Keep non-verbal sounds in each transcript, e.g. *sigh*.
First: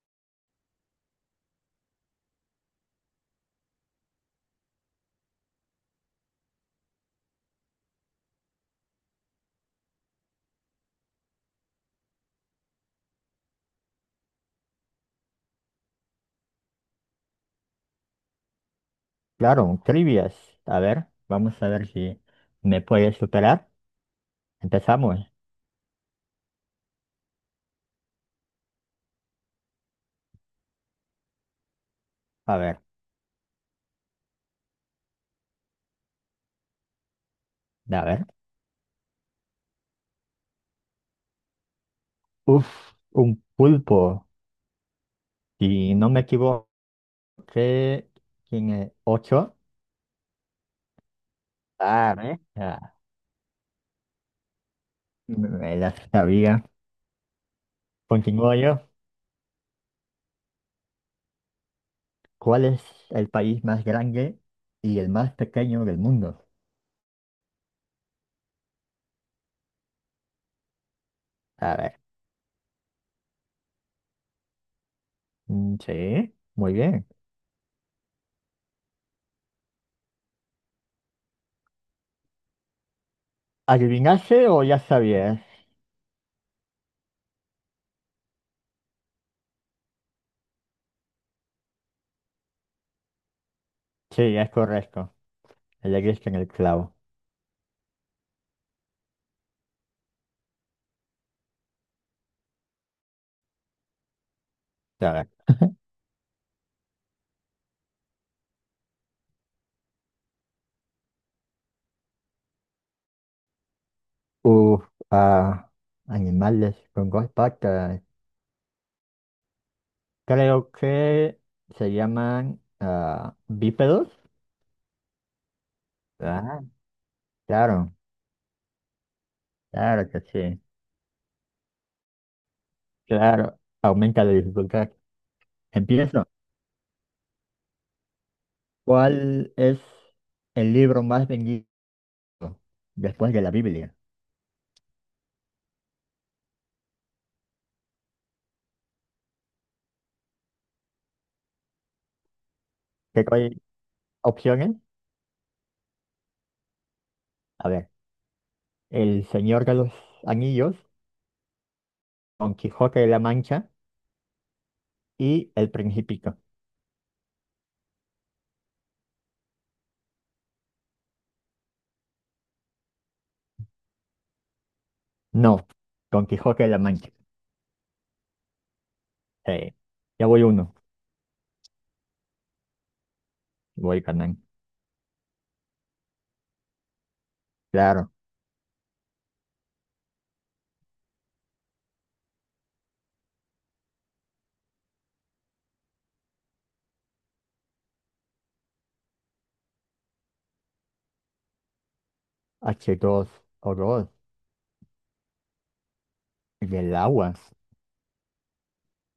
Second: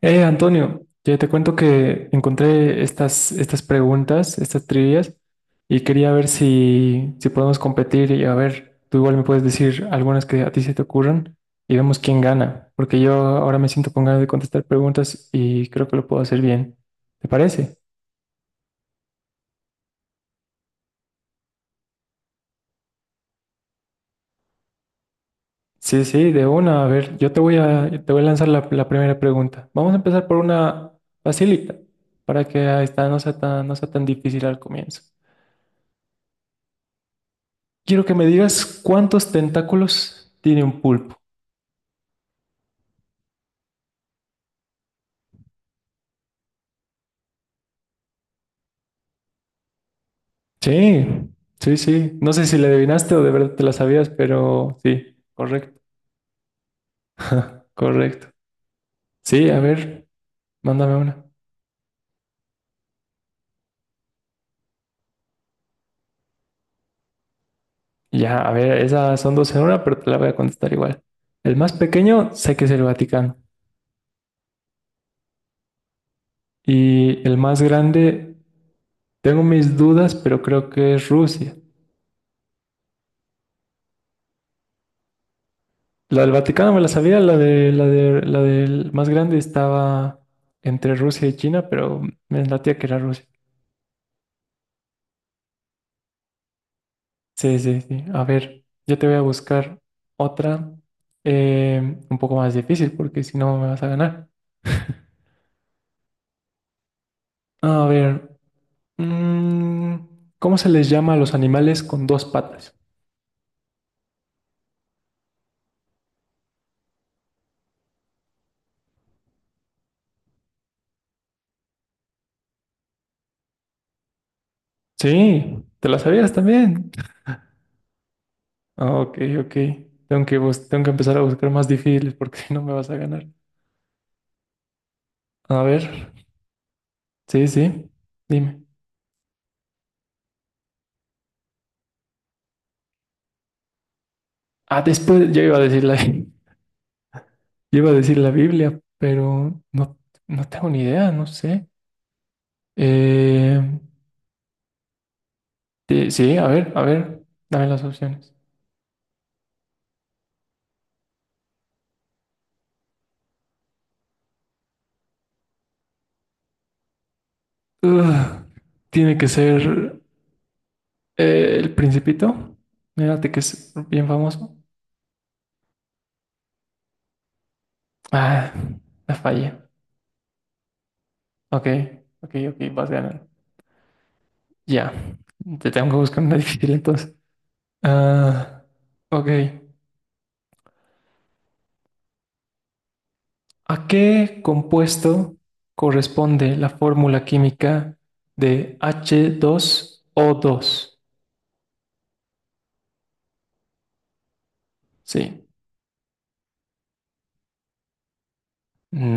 Antonio, ya te cuento que encontré estas preguntas, estas trivias, y quería ver si podemos competir y a ver, tú igual me puedes decir algunas que a ti se te ocurran y vemos quién gana, porque yo ahora me siento con ganas de contestar preguntas y creo que lo puedo hacer bien. ¿Te parece? Claro, un trivias. A ver, vamos a ver si me puedes superar. Empezamos. Sí, sí, de una. A ver, yo te voy a lanzar la primera pregunta. Vamos a empezar por una facilita, para A ver, que esta no sea no sea tan difícil al comienzo. Quiero a que ver. me digas cuántos tentáculos tiene un pulpo. Uf, un pulpo. Si no me equivoco, tiene ocho. Sí, sí, Ah, sí. No ¿eh? sé si le Ah, adivinaste o de verdad te la sabías, pero sí, me correcto. la sabía. *laughs* Correcto. Continúo yo. Sí, a ver, mándame una. ¿Cuál es el país más grande y el más pequeño del mundo? Ya, a ver, esas son dos en una, pero te la voy a contestar igual. El más A ver. pequeño sé que es el Vaticano. Mm, sí, muy bien. Y el más grande, tengo mis dudas, pero creo que es Rusia. ¿Adivinaste o ya sabías? La del Vaticano me la sabía, la del más grande estaba entre Rusia y China, pero me latía que era Rusia. Sí, es correcto. Le diste en el clavo. Sí, sí, sí. A ver, yo te voy a buscar otra un poco más difícil porque si no me vas a ganar. A ver. A ver, mm, ¿cómo se les llama a los animales con dos patas? Uf, ah, animales con dos patas. Creo que se llaman bípedos. Sí, te la sabías Ah, también. claro, Ah, ok, ok. claro que Tengo que, sí. Tengo que empezar a buscar más difíciles porque *laughs* si no me vas a ganar. Claro, aumenta la dificultad. A ver, Empiezo. sí, sí, dime. ¿Cuál es el libro más vendido después de la Biblia? Ah, después yo iba a decir la, *laughs* yo iba a decir la Biblia, pero no, no tengo ni idea, no sé. ¿Qué hay Eh, opciones? Sí, sí, a ver, dame A las ver, opciones. El Señor de los Anillos, Don Quijote de la Mancha y El Principito. Ugh, tiene que ser El Principito. Mírate que es bien famoso. No, Don Quijote de la Mancha. Ah, la fallé. Sí, ya voy uno, Ok, ok, ok, vas ganando. voy ganando. Ya, te tengo que buscar una *laughs* difícil entonces. Claro, Ah, ok. ¿A qué compuesto corresponde la fórmula química de H2O2? H2O2 Sí. y el agua.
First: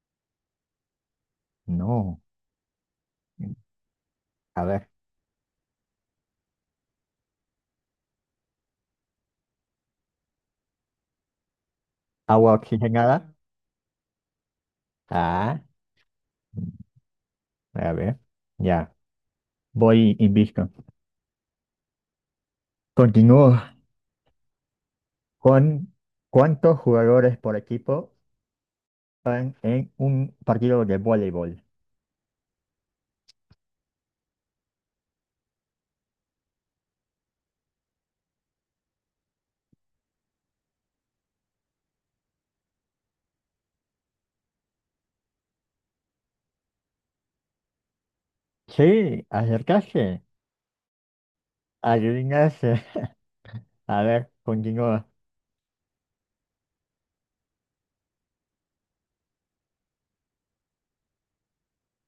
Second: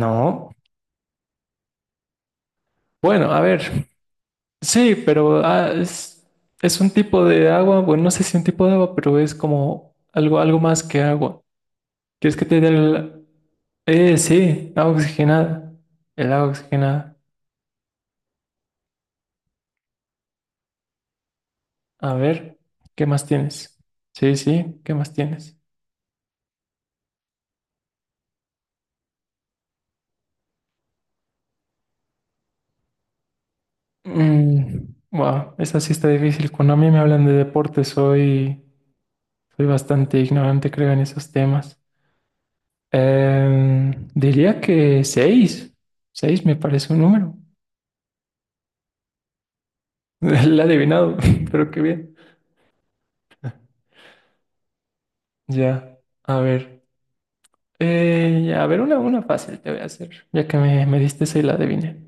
No. No. Bueno, a ver. A ver, Sí, pero es un tipo de agua, bueno, no sé si un tipo de agua, pero es como algo más que agua. ¿Quieres que agua te dé el... oxigenada. Sí, agua Ah, oxigenada. El agua oxigenada. a ver, ya. Voy invicto. A ver, ¿qué más Continúo tienes? Sí, sí, ¿qué más tienes? con cuántos jugadores por equipo van en un partido de voleibol. Mm, wow, esa sí está difícil. Cuando a mí me hablan de deporte, soy bastante ignorante, creo, en esos temas. Diría que seis. Seis me parece un número. Sí, *laughs* acercarse. La he adivinado, *laughs* pero qué bien. Adivinarse. *laughs* A ver, continúa. Ya, a ver. Ya, a ver, una fácil te voy a hacer, ya que me diste esa y la adiviné.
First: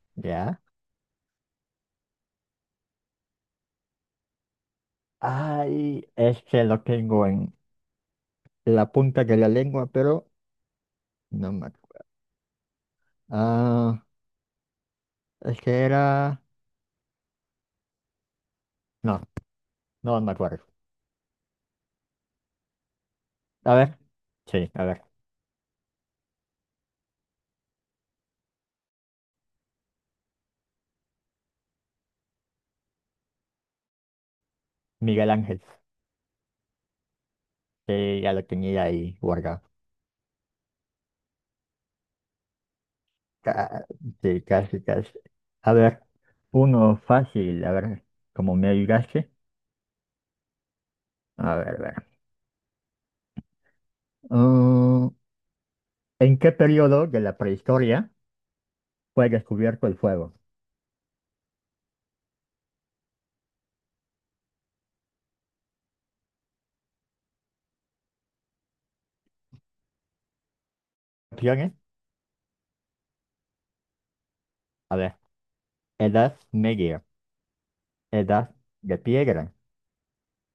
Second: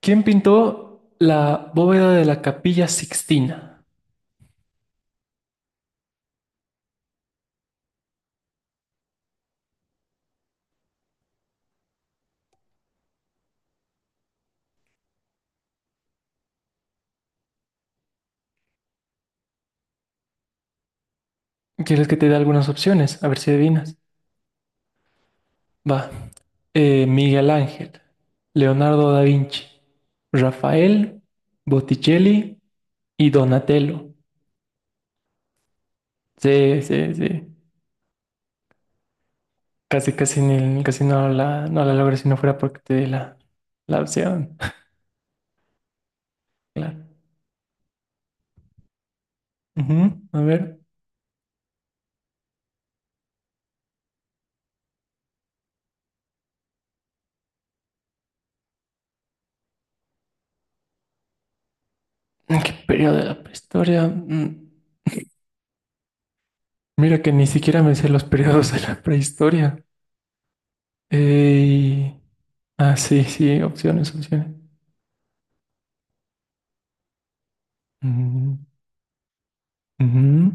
¿Quién Ya. pintó la bóveda de la Capilla Sixtina? Ay, es que lo tengo en la punta de la lengua, pero no me acuerdo. Ah, es que era. No. No, no me acuerdo. ¿Quieres que te dé algunas opciones? A ver si A ver, adivinas. sí, a ver. Va. Miguel Ángel, Leonardo da Vinci, Rafael, Botticelli y Donatello. Miguel Ángel. Sí, sí, sí. Sí, ya lo tenía ahí guardado. Casi, casi, casi no la logré si no fuera porque te di la, Ca- la Sí, opción. casi, *laughs* casi. A ver, uno Claro. fácil, a ver, como me ayudaste. Ujú, a ver. A ver, a ver. Mm, ¿en qué periodo de la prehistoria fue descubierto el fuego? ¿En ¿Qué periodo de la prehistoria? Mm, mira que ni siquiera me sé los periodos de la prehistoria. Opciones. Eh, Ah, sí, sí, opciones, opciones. A ver, Edad Media, Edad Mm, de Piedra, ujú,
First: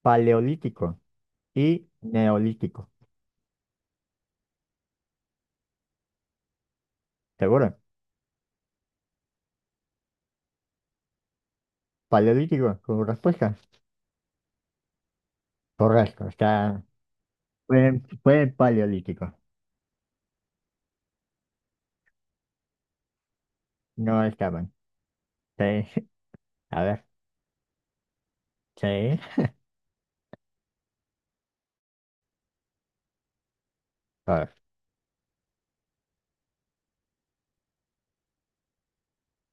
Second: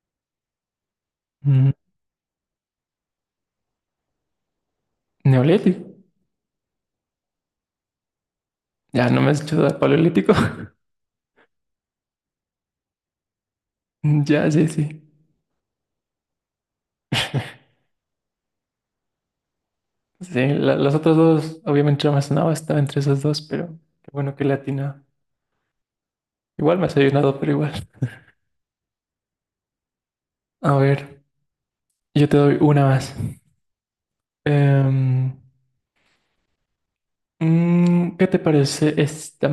Paleolítico mm, y Neolítico. Neolítico. ¿Seguro? Ya, no me has hecho dar paleolítico. *laughs* Paleolítico, como respuesta. Ya, sí, sí. Correcto, fue, Paleolítico. Sí, las otras dos, obviamente no me sonaba, estaba entre esas dos, pero qué No bueno que estaba. latina. Sí, *laughs* Igual a me has ver, ayudado, pero igual. sí, A ver, yo te doy una más. a ver. Em, ¿Qué te parece esta?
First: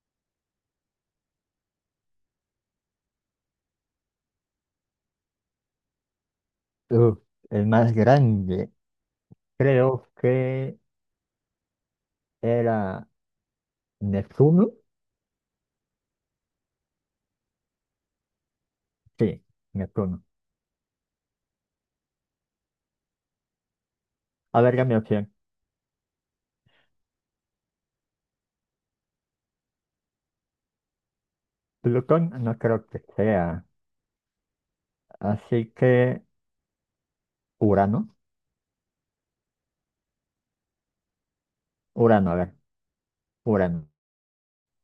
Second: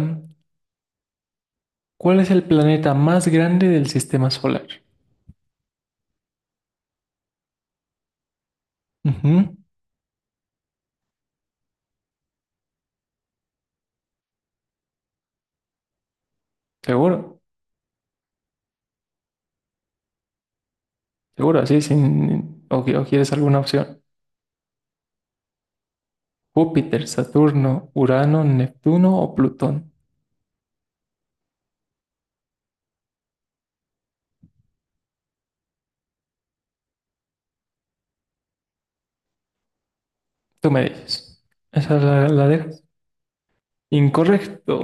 ¿Cuál es el planeta más grande del sistema solar? Uf, el más grande, Ujú, creo que era Neptuno. seguro, Sí, Neptuno. seguro, así sin... O, o quieres alguna opción. A ver, dame opción. Júpiter, Saturno, Urano, Neptuno o Plutón. Plutón no creo que sea. Así que Urano. Tú me dices. Esa Urano, a la ver, dejas. Urano. Incorrecto.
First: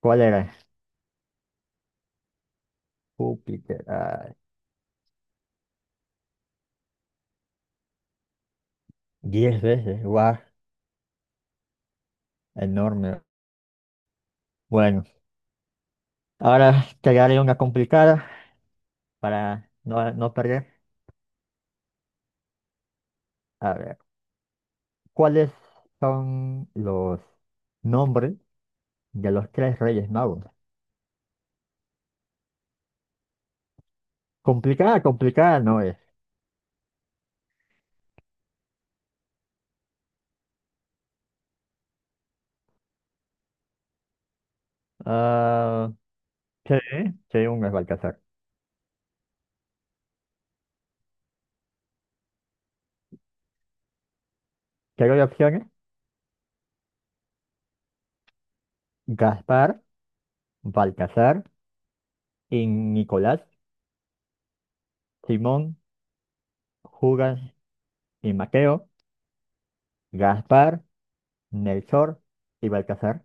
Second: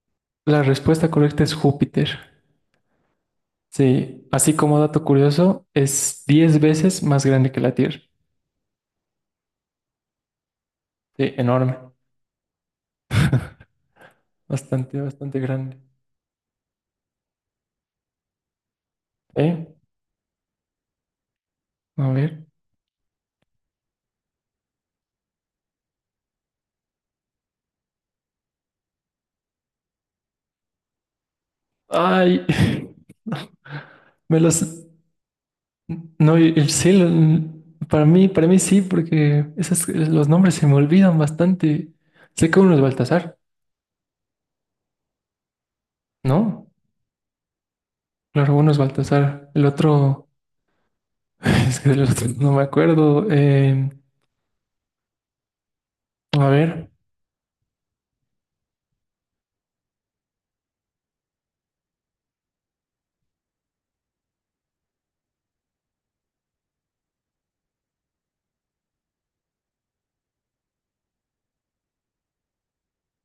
¿Cuál era? La respuesta correcta es Júpiter. Júpiter. Sí, Ah, así como dato curioso, es 10 veces más grande que la Tierra. 10 veces, guau, Sí, enorme. enorme. Bastante, Bueno, bastante grande. ahora te daré una complicada ¿Eh? para no, no perder. A ver. A ver, ¿cuáles son los nombres de los tres reyes magos? Ay, *laughs* me los... Complicada, complicada no es. No, y sí, para mí sí, porque esos, los nombres se me olvidan bastante. Sé que uno es Baltasar, Ah, ¿no? sí, sí, uno es Balcazar. Claro, uno es Baltasar. El otro, *laughs* es que del otro no me acuerdo. ¿Qué hay opciones? A ver, Gaspar, Balcazar, y Nicolás, Simón, Judas y Mateo, Gaspar, Melchor y Balcazar.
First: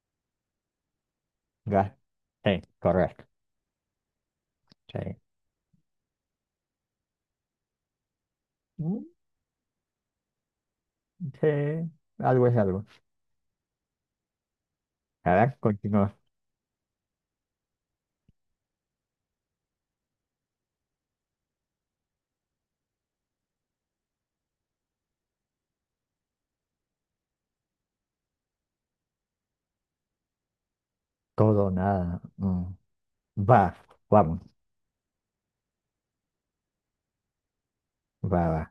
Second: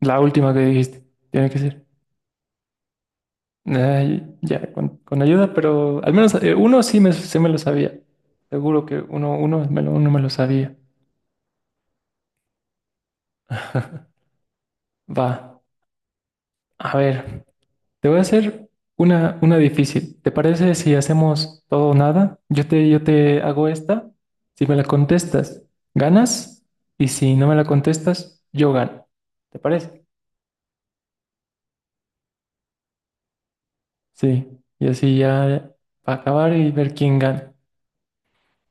la última que dijiste, tiene que ser. Gas Sí, correcto. Ay, ya, Sí. con ayuda, pero al menos uno sí se me lo sabía. Seguro que Mm, uno me lo sabía. sí, algo es algo. *laughs* Va, A ver, continúa. a ver. Te voy a hacer una difícil. ¿Te parece si hacemos todo o nada? Yo te hago esta. Si me la contestas, ganas. Y si no me la contestas, yo gano. ¿Te parece? Todo, nada. Mm. Va, vamos. Sí. Y así ya para acabar y ver quién gana. Va, va.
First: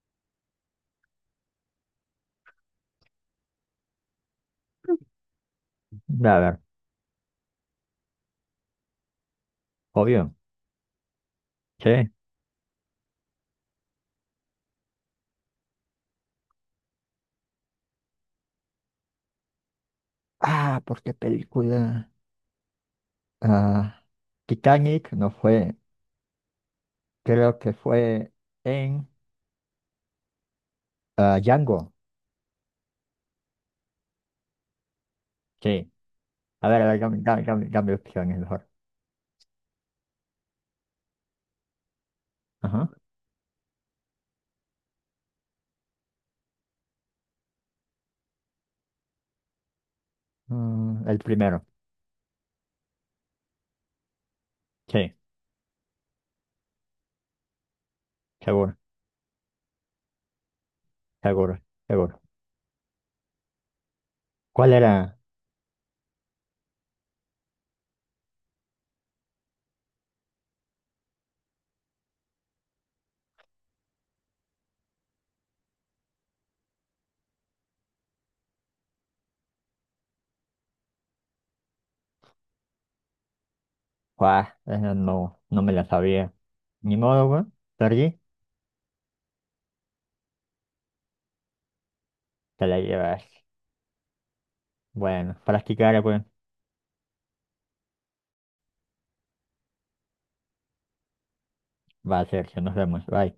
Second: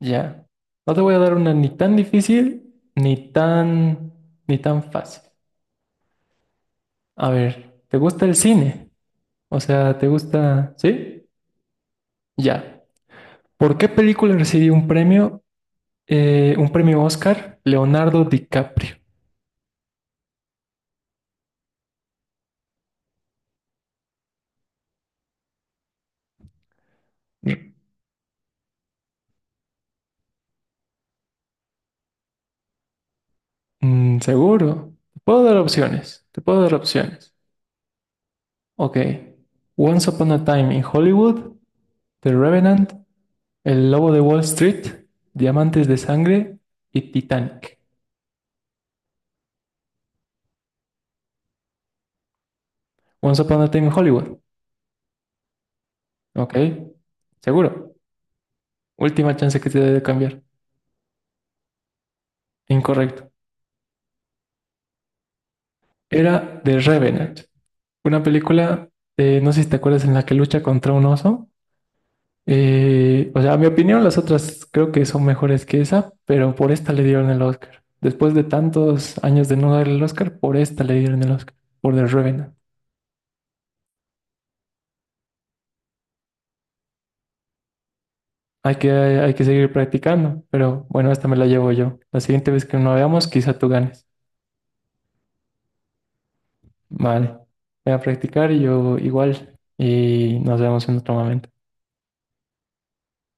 Ya. No te voy a dar una ni tan difícil, ni tan fácil. Va, a ver, A ver, ¿te gusta el cine? O sea, ¿te obvio. gusta? ¿Sí? Sí. Ya. ¿Por qué película recibió un premio? Un premio Oscar, Leonardo DiCaprio. Ah, ¿por qué película? Ah, Titanic no fue. Creo que fue en Django. Mm, seguro. Te puedo dar Sí. opciones. Te puedo dar A ver, dame, opciones. dame, dame- dame opciones mejor. Ok. Once Upon a Time in Hollywood, The Ajá. Revenant, El Lobo de Wall Street, Diamantes de Sangre y Titanic. Mm, el primero. Once Upon a Time in Hollywood. Sí, Ok. Seguro. seguro, Última chance que te doy de cambiar. seguro, seguro. Incorrecto. ¿Cuál era? Era The Revenant. Una película, no sé si te acuerdas, en la que lucha contra un oso. O sea, a mi opinión, las otras creo que son mejores que esa, pero por esta le dieron el Oscar. Después de tantos años de no darle el Oscar, por esta le dieron el Oscar, por The Revenant. Guau, esa no, no me la sabía. Ni modo, güey. Perdí, Hay que seguir practicando, pero bueno, esta me la llevo yo. La siguiente vez te que la nos veamos, llevas. quizá tú ganes. Bueno, practicar, güey. Vale, voy a practicar y yo igual, y nos vemos en otro momento. Va a ser, nos vemos. Bye.